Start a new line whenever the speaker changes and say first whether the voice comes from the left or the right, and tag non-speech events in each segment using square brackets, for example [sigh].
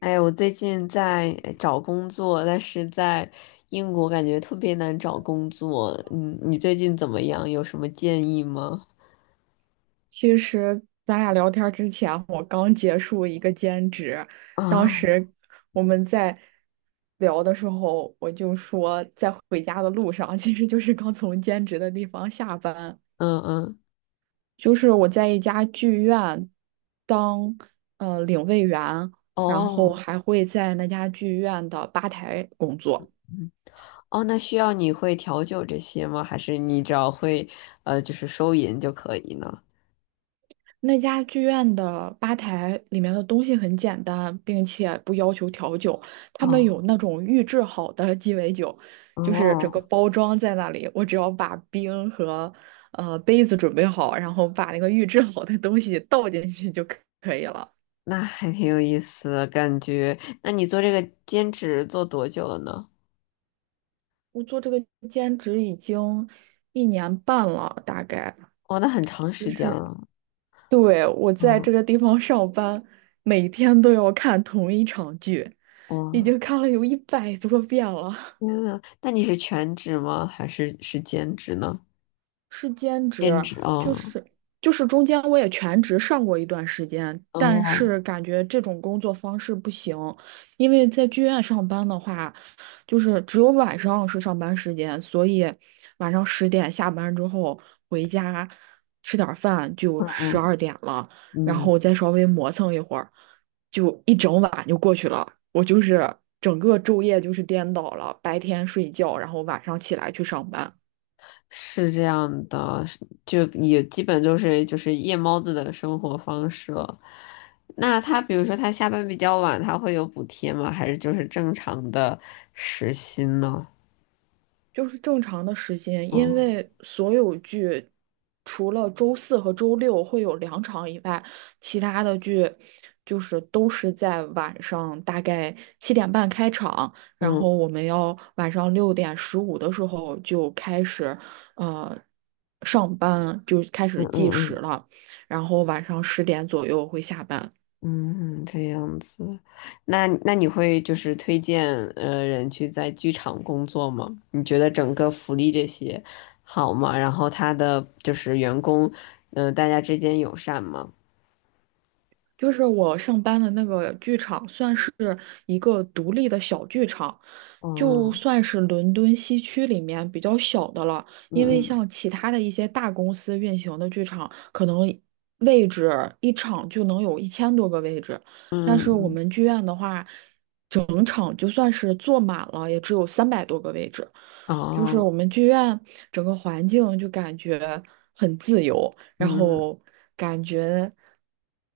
left: 哎，我最近在找工作，但是在英国感觉特别难找工作。嗯，你最近怎么样？有什么建议吗？
right: 其实咱俩聊天之前，我刚结束一个兼职，当
left: 啊，
right: 时我们在聊的时候，我就说在回家的路上，其实就是刚从兼职的地方下班，
left: 嗯嗯，
right: 就是我在一家剧院当领位员，然后
left: 哦，
right: 还会在那家剧院的吧台工作。
left: 嗯哦，那需要你会调酒这些吗？还是你只要会就是收银就可以呢？
right: 那家剧院的吧台里面的东西很简单，并且不要求调酒。他们
left: 哦
right: 有那种预制好的鸡尾酒，就是整个
left: 哦，
right: 包装在那里，我只要把冰和杯子准备好，然后把那个预制好的东西倒进去就可以了。
left: 那还挺有意思的感觉。那你做这个兼职做多久了呢？
right: 我做这个兼职已经1年半了，大概。
left: 哦，那很长
right: 就
left: 时间
right: 是
left: 了。
right: 对，我在
left: 嗯，
right: 这个地方上班，每天都要看同一场剧，已
left: 哦。
right: 经看了有100多遍了。
left: 天呐，那你是全职吗？还是兼职呢？
right: 是兼
left: 兼
right: 职，
left: 职
right: 就
left: 哦，
right: 是就是中间我也全职上过一段时间，但
left: 哦，
right: 是感觉这种工作方式不行，因为在剧院上班的话，就是只有晚上是上班时间，所以晚上十点下班之后回家吃点儿饭就
left: 嗯
right: 十
left: 嗯
right: 二点了，然
left: 嗯，
right: 后再稍微磨蹭一会儿，就一整晚就过去了。我就是整个昼夜就是颠倒了，白天睡觉，然后晚上起来去上班。
left: 是这样的，是就也基本就是夜猫子的生活方式了。那他比如说他下班比较晚，他会有补贴吗？还是就是正常的时薪呢？
right: 就是正常的时间，因
left: 嗯
right: 为所有剧除了周四和周六会有2场以外，其他的剧就是都是在晚上大概7点半开场，然后
left: 嗯
right: 我们要晚上6点15的时候就开始，呃，上班就开
left: 嗯
right: 始计
left: 嗯
right: 时
left: 嗯。
right: 了，然后晚上十点左右会下班。
left: 嗯，这样子，那你会就是推荐人去在剧场工作吗？你觉得整个福利这些好吗？然后他的就是员工，嗯，大家之间友善吗？
right: 就是我上班的那个剧场，算是一个独立的小剧场，就
left: 哦，
right: 算是伦敦西区里面比较小的了。
left: 嗯
right: 因为
left: 嗯
right: 像其他的一些大公司运行的剧场，可能位置一场就能有1000多个位置，但
left: 嗯
right: 是我
left: 嗯，
right: 们剧院的话，整场就算是坐满了，也只有300多个位置。就是我
left: 哦，
right: 们剧院整个环境就感觉很自由，然
left: 嗯
right: 后感觉。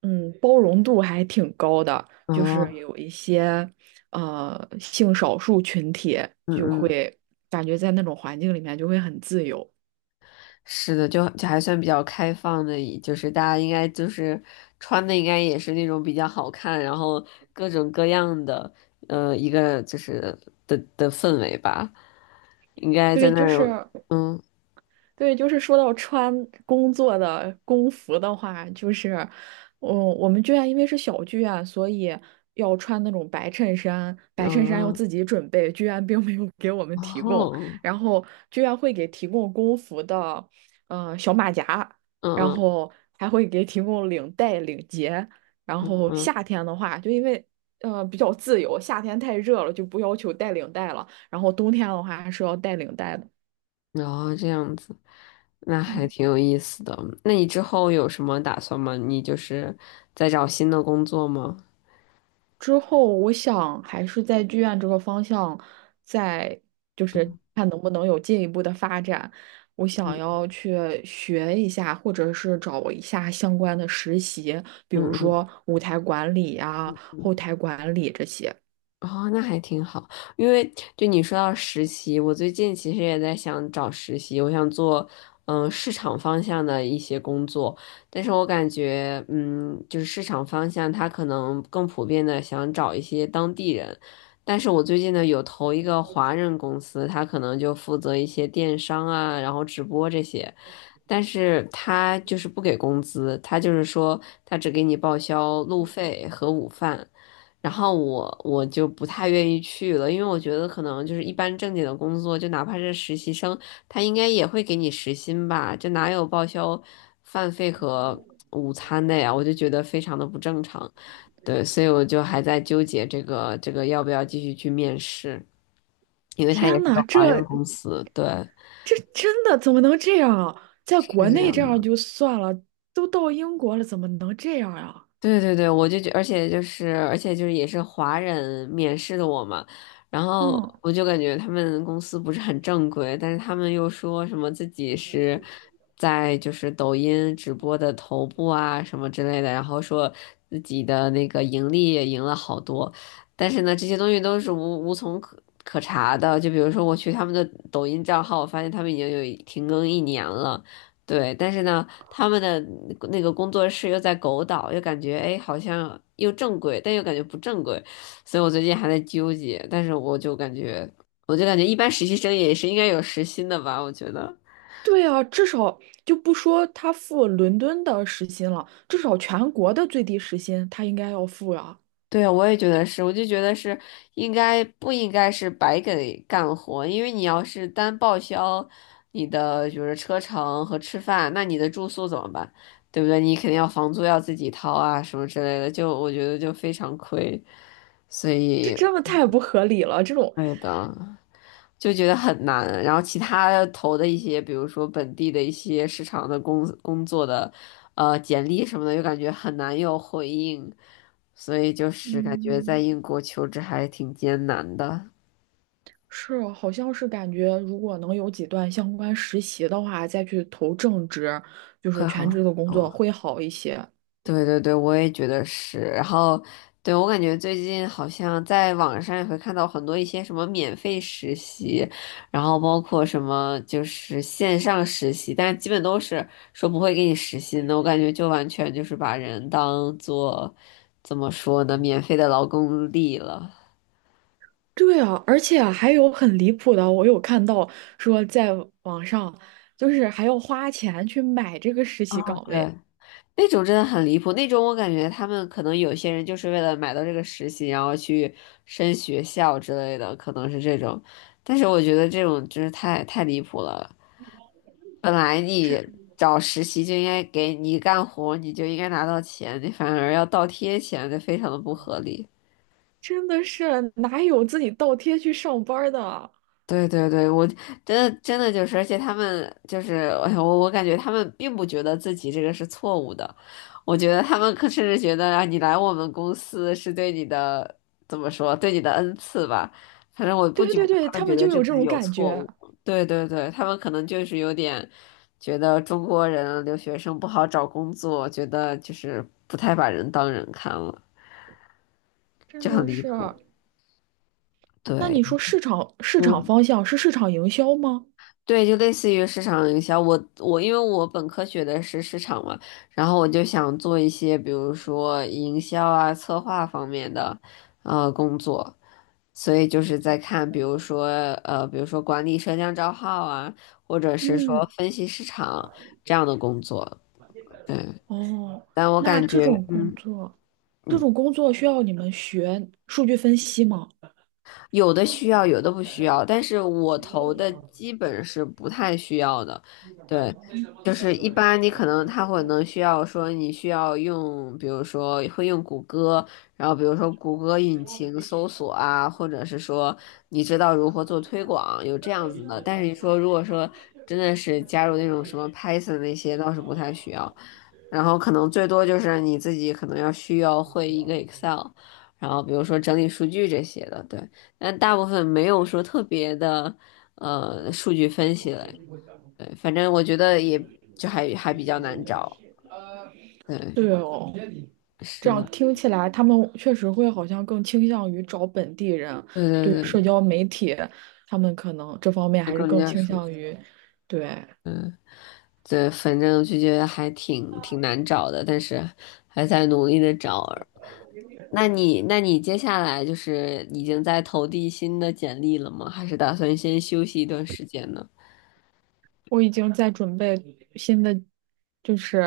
right: 包容度还挺高的，
left: 嗯
right: 就是
left: 哦，
right: 有一些性少数群体
left: 嗯
right: 就
left: 嗯。
right: 会感觉在那种环境里面就会很自由。
left: 是的，就还算比较开放的，就是大家应该就是穿的应该也是那种比较好看，然后各种各样的，一个就是的氛围吧，应该在
right: 对，
left: 那
right: 就
left: 儿，
right: 是
left: 嗯，
right: 对，就是说到穿工作的工服的话，就是，嗯，我们剧院因为是小剧院，所以要穿那种白衬衫，白
left: 然
right: 衬衫要
left: 后
right: 自己准备，剧院并没有给我们提供。
left: 哦，
right: 然后剧院会给提供工服的，小马甲，
left: 嗯
right: 然
left: 嗯
right: 后还会给提供领带、领结。然后
left: 嗯，
right: 夏天的话，就因为比较自由，夏天太热了就不要求带领带了，然后冬天的话还是要带领带的。
left: 然后这样子，那还
right: 嗯
left: 挺有意思的。那你之后有什么打算吗？你就是在找新的工作吗？
right: 之后我想还是在剧院这个方向，再就是看能不能有进一步的发展。我想
left: 嗯
right: 要去学一下，或者是找一下相关的实习，比
left: 嗯
right: 如
left: 嗯嗯
right: 说舞台管理啊、
left: 嗯。
right: 后
left: 嗯
right: 台管理这些。
left: 哦，那还挺好，因为就你说到实习，我最近其实也在想找实习，我想做市场方向的一些工作，但是我感觉就是市场方向他可能更普遍的想找一些当地人，但是我最近呢有投一个华人公司，他可能就负责一些电商啊，然后直播这些，但是他就是不给工资，他就是说他只给你报销路费和午饭。然后我就不太愿意去了，因为我觉得可能就是一般正经的工作，就哪怕是实习生，他应该也会给你时薪吧，这哪有报销饭费和午餐的呀？我就觉得非常的不正常，对，所以我就还在纠结这个要不要继续去面试，因为他也
right: 天
left: 是
right: 呐，
left: 个华人
right: 这
left: 公司，对，
right: 这真的怎么能这样啊？在
left: 是
right: 国
left: 这
right: 内这
left: 样。
right: 样就算了，都到英国了，怎么能这样呀？
left: 对对对，我就觉，而且就是，而且就是也是华人面试的我嘛，然后
right: 嗯。
left: 我就感觉他们公司不是很正规，但是他们又说什么自己是在就是抖音直播的头部啊什么之类的，然后说自己的那个盈利也赢了好多，但是呢，这些东西都是无从可查的，就比如说我去他们的抖音账号，我发现他们已经有停更一年了。对，但是呢，他们的那个工作室又在狗岛，又感觉哎，好像又正规，但又感觉不正规，所以我最近还在纠结。但是我就感觉，我就感觉一般实习生也是应该有实薪的吧，我觉得。
right: 对啊，至少就不说他付伦敦的时薪了，至少全国的最低时薪他应该要付啊，
left: 对啊，我也觉得是，我就觉得是应该不应该是白给干活，因为你要是单报销你的就是车程和吃饭，那你的住宿怎么办？对不对？你肯定要房租要自己掏啊，什么之类的，就我觉得就非常亏，所
right: 这
left: 以，
right: 真的太不合理了。这种，
left: 对的。就觉得很难。然后其他投的一些，比如说本地的一些市场的工作的，简历什么的，又感觉很难有回应，所以就是感觉在
right: 嗯，
left: 英国求职还挺艰难的。
right: 是，好像是感觉如果能有几段相关实习的话，再去投正职，就是
left: 会
right: 全
left: 好，
right: 职的工作
left: 好
right: 会好一些。
left: 对对对，我也觉得是。然后，对，我感觉最近好像在网上也会看到很多一些什么免费实习，然后包括什么就是线上实习，但是基本都是说不会给你实习的。我感觉就完全就是把人当做怎么说呢，免费的劳动力了。
right: 对啊，而且还有很离谱的，我有看到说在网上，就是还要花钱去买这个实习岗
left: 对，
right: 位。
left: 那种真的很离谱，那种我感觉他们可能有些人就是为了买到这个实习，然后去升学校之类的，可能是这种。但是我觉得这种就是太离谱了。本来你
right: 这。
left: 找实习就应该给你干活，你就应该拿到钱，你反而要倒贴钱，这非常的不合理。
right: 真的是哪有自己倒贴去上班儿的？
left: 对对对，我真的真的就是，而且他们就是，哎呀我感觉他们并不觉得自己这个是错误的，我觉得他们可甚至觉得啊，你来我们公司是对你的怎么说，对你的恩赐吧。反正我不
right: 对
left: 觉得
right: 对对，
left: 他们
right: 他
left: 觉
right: 们
left: 得
right: 就
left: 这
right: 有这
left: 个
right: 种
left: 有
right: 感
left: 错
right: 觉，
left: 误。对对对，他们可能就是有点觉得中国人留学生不好找工作，觉得就是不太把人当人看了，
right: 真
left: 就很
right: 的
left: 离
right: 是。
left: 谱。
right: 那你
left: 对。
right: 说市场
left: 嗯。
right: 方向是市场营销吗？
left: 对，就类似于市场营销。我因为我本科学的是市场嘛，然后我就想做一些，比如说营销啊、策划方面的工作，所以就是在看，比如说比如说管理社交账号啊，或者是说
right: 嗯，
left: 分析市场这样的工作。对，
right: 哦，
left: 但我
right: 那
left: 感
right: 这
left: 觉，
right: 种工
left: 嗯。
right: 作，这种工作需要你们学数据分析吗？
left: 有的需要，有的不需要，但是我投的基本是不太需要的，对，就是一般你可能他会能需要说你需要用，比如说会用谷歌，然后比如说谷歌引擎搜索啊，或者是说你知道如何做推广，有这样子的，但是你说如果说真的是加入那种什么 Python 那些倒是不太需要，然后可能最多就是你自己可能要需要会一个 Excel，然后比如说整理数据这些的，对。但大部分没有说特别的数据分析类，对，反正我觉得也就还比较难找，对，
right: 对哦，这
left: 是
right: 样
left: 的，
right: 听起来他们确实会好像更倾向于找本地人，
left: 对
right: 对
left: 对
right: 社
left: 对，
right: 交媒体，他们可能这方面
left: 就
right: 还是
left: 更
right: 更
left: 加
right: 倾
left: 熟悉，
right: 向于，对。
left: 嗯，对，反正就觉得还挺难找的，但是还在努力的找。那你那你接下来就是已经在投递新的简历了吗？还是打算先休息一段时间呢？
right: 我已经在准备新的，就是，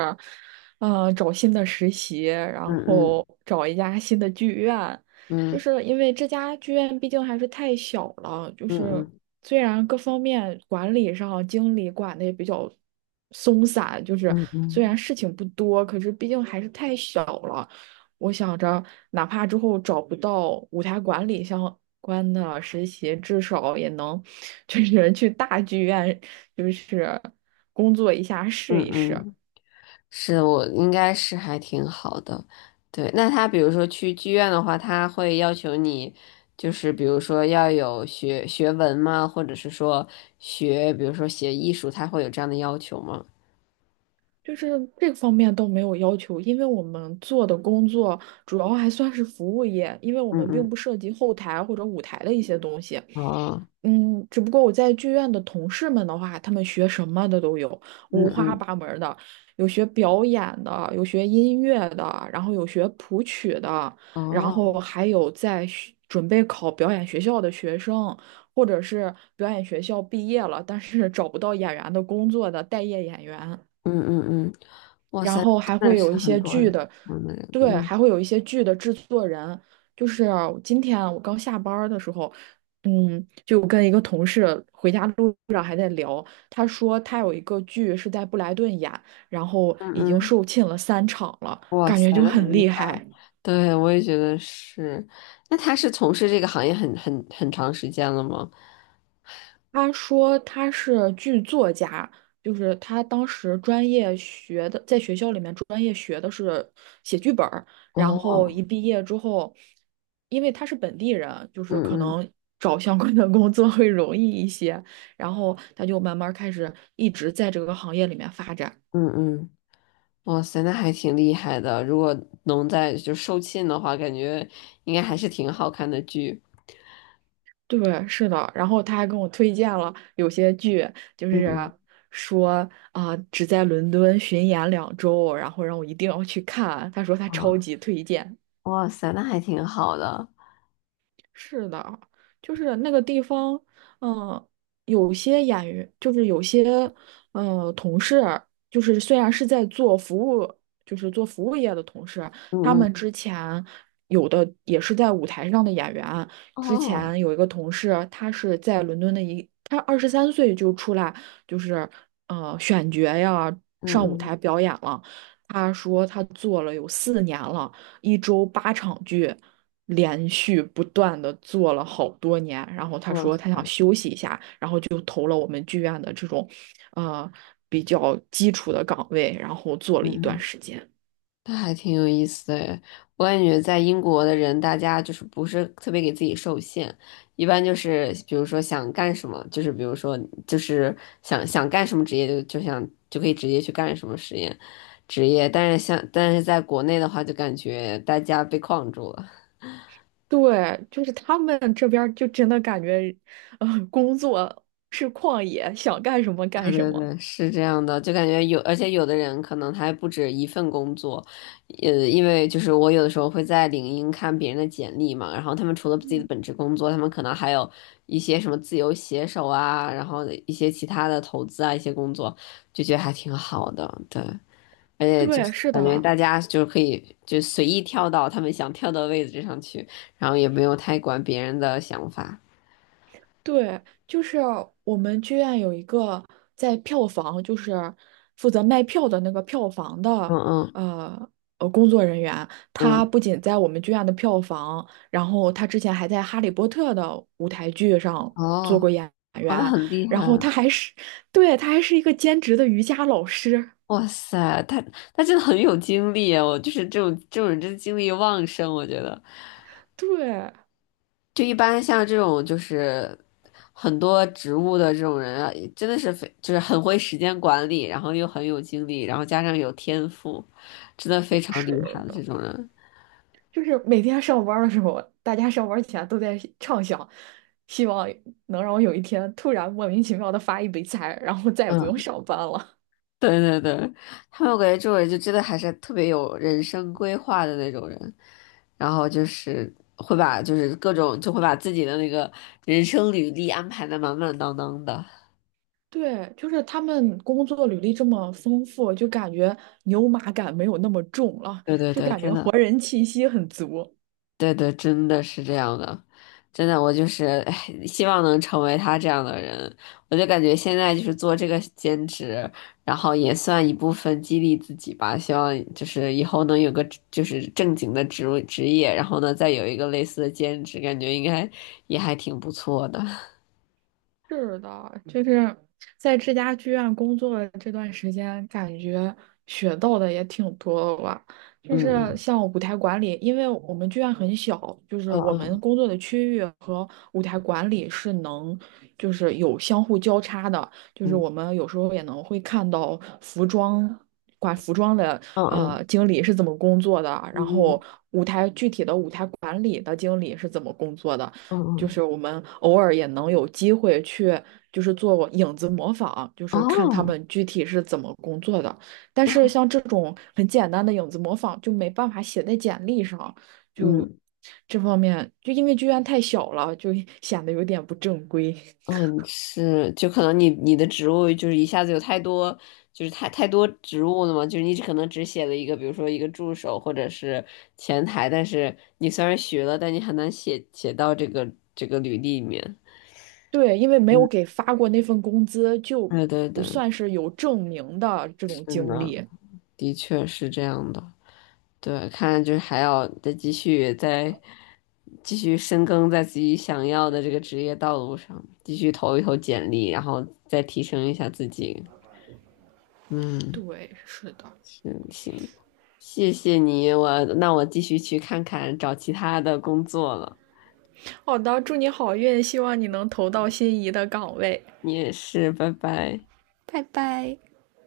right: 找新的实习，然
left: 嗯嗯
right: 后找一家新的剧院，就
left: 嗯
right: 是因为这家剧院毕竟还是太小了，就是
left: 嗯
right: 虽然各方面管理上经理管的也比较松散，就是
left: 嗯嗯
right: 虽然
left: 嗯
right: 事情不多，可是毕竟还是太小了。我想着，哪怕之后找不到舞台管理相关的实习，至少也能 [laughs] 就是去大剧院，就是工作一下试
left: 嗯
right: 一试。
left: 嗯。是我应该是还挺好的，对。那他比如说去剧院的话，他会要求你，就是比如说要有学学文吗？或者是说学，比如说写艺术，他会有这样的要求吗？
right: 就是这方面都没有要求，因为我们做的工作主要还算是服务业，因为我
left: 嗯
right: 们并
left: 嗯，
right: 不涉及后台或者舞台的一些东西。
left: 哦，
right: 嗯，只不过我在剧院的同事们的话，他们学什么的都有，
left: 嗯
right: 五花
left: 嗯，
right: 八门儿的，有学表演的，有学音乐的，然后有学谱曲的，然后
left: 哦，
right: 还有在学准备考表演学校的学生，或者是表演学校毕业了，但是找不到演员的工作的待业演员。
left: 嗯嗯嗯，哇
right: 然
left: 塞，
right: 后还
left: 真的
right: 会有
left: 是
right: 一
left: 很
right: 些
left: 多
right: 剧
left: 人，
right: 的，
left: 我们人，
right: 对，
left: 嗯
right: 还会有一些剧的制作人。就是今天啊我刚下班儿的时候，就跟一个同事回家路上还在聊，他说他有一个剧是在布莱顿演，然后
left: 嗯
right: 已经
left: 嗯，
right: 售罄了3场了，
left: 哇
right: 感
left: 塞，
right: 觉就
left: 那很
right: 很
left: 厉
right: 厉
left: 害。
right: 害。
left: 对，我也觉得是。那他是从事这个行业很长时间了吗？
right: 他说他是剧作家，就是他当时专业学的，在学校里面专业学的是写剧本儿，然后
left: 哦。
right: 一毕业之后，因为他是本地人，就是可
left: 嗯嗯
right: 能找相关的工作会容易一些，然后他就慢慢开始一直在这个行业里面发展。
left: 嗯嗯，哇塞，那还挺厉害的。如果能在就售罄的话，感觉应该还是挺好看的剧。
right: 对，是的，然后他还跟我推荐了有些剧，就
left: 嗯
right: 是
left: 嗯
right: 说啊、只在伦敦巡演2周，然后让我一定要去看。他说他超
left: 啊，
right: 级推荐。
left: 哇塞，那还挺好的。
right: 是的，就是那个地方，嗯、有些演员，就是有些，同事，就是虽然是在做服务，就是做服务业的同事，
left: 嗯
right: 他
left: 嗯
right: 们之前有的也是在舞台上的演员。之
left: 哦，
right: 前有一个同事，他是在伦敦的一，他23岁就出来，就是选角呀，
left: 嗯
right: 上舞
left: 嗯，
right: 台表演了。他说他做了有4年了，1周8场剧。连续不断的做了好多年，然后他
left: 哇
right: 说他想
left: 塞，
right: 休息一下，然后就投了我们剧院的这种，呃，比较基础的岗位，然后做了一
left: 嗯
right: 段
left: 嗯。
right: 时间。
left: 那还挺有意思的诶我感觉在英国的人，大家就是不是特别给自己受限，一般就是比如说想干什么，就是比如说就是想干什么职业就想就可以直接去干什么实验职业，但是在国内的话，就感觉大家被框住了。
right: 对，就是他们这边儿就真的感觉，工作是旷野，想干什么干什么。
left: 嗯，是这样的，就感觉有，而且有的人可能他还不止一份工作，因为就是我有的时候会在领英看别人的简历嘛，然后他们除了自己的本职工作，他们可能还有一些什么自由写手啊，然后一些其他的投资啊，一些工作，就觉得还挺好的，对，而且就
right: 对，
left: 是
right: 是
left: 感觉
right: 的，
left: 大家就是可以就随意跳到他们想跳的位置上去，然后也没有太管别人的想法，
right: 对，就是我们剧院有一个在票房，就是负责卖票的那个票房的，
left: 嗯嗯
right: 呃工作人员，他
left: 嗯，
right: 不仅在我们剧院的票房，然后他之前还在《哈利波特》的舞台剧上做过
left: 哦，
right: 演
left: 哦，那
right: 员，
left: 很厉
right: 然
left: 害
right: 后他
left: 啊。
right: 还是，对，他还是一个兼职的瑜伽老师，
left: 哇塞，他真的很有精力啊，我就是这种人真的精力旺盛，我觉得
right: [laughs] 对。
left: 就一般像这种就是很多植物的这种人啊，真的是非就是很会时间管理，然后又很有精力，然后加上有天赋，真的非
right: 嗯
left: 常
right: 是
left: 厉害的
right: 的，
left: 这种人。
right: 就是每天上班儿的时候，大家上班儿前都在畅想，希望能让我有一天突然莫名其妙的发一笔财，然后再也不用
left: 嗯，
right: 上班了。
left: 对对对，他们我感觉这种人就真的还是特别有人生规划的那种人，然后就是会把就是各种就会把自己的那个人生履历安排的满满当当的。
right: [laughs] 对，就是他们工作履历这么丰富，就感觉牛马感没有那么重了，
left: 对对
right: 就
left: 对，
right: 感
left: 真
right: 觉活
left: 的，
right: 人气息很足。
left: 对对，真的是这样的，真的，我就是，[laughs] 哎，希望能成为他这样的人。我就感觉现在就是做这个兼职，然后也算一部分激励自己吧。希望就是以后能有个就是正经的职位职业，然后呢再有一个类似的兼职，感觉应该也还挺不错的。[laughs]
right: 是的，就是在这家剧院工作的这段时间，感觉学到的也挺多的吧。就是
left: 嗯
right: 像舞台管理，因为我们剧院很小，就是
left: 嗯
right: 我们
left: 嗯
right: 工作的区域和舞台管理是能，就是有相互交叉的。就是
left: 嗯
right: 我们有时候也能会看到服装。管服装的
left: 嗯嗯
right: 经理是怎么工作的，然
left: 嗯
right: 后舞台具体的舞台管理的经理是怎么工作的，
left: 嗯嗯
right: 就
left: 嗯，
right: 是我们偶尔也能有机会去，就是做影子模仿，就是看他
left: 哦，
right: 们具体是怎么工作的。但是像这种很简单的影子模仿，就没办法写在简历上，就
left: 嗯。
right: 这方面，就因为剧院太小了，就 [laughs] 显得有点不正规。
left: 嗯，是，就可能你的职务就是一下子有太多，就是太多职务了嘛，就是你可能只写了一个，比如说一个助手或者是前台，但是你虽然学了，但你很难写到这个履历里面。
right: [laughs] 对，因为没有给发过那份工资，就
left: 对对
right: 不
left: 对，
right: 算是有证明的这种
left: 是
right: 经
left: 呢，
right: 历。
left: 的确是这样的。对，看来就是还要再继续再继续深耕在自己想要的这个职业道路上，继续投一投简历，然后再提升一下自己。嗯。
right: 对，是的。
left: 嗯，行，谢谢你，我那我继续去看看找其他的工作了。
right: 好的，祝你好运，希望你能投到心仪的岗位。
left: 你也是，拜拜。
right: 拜拜。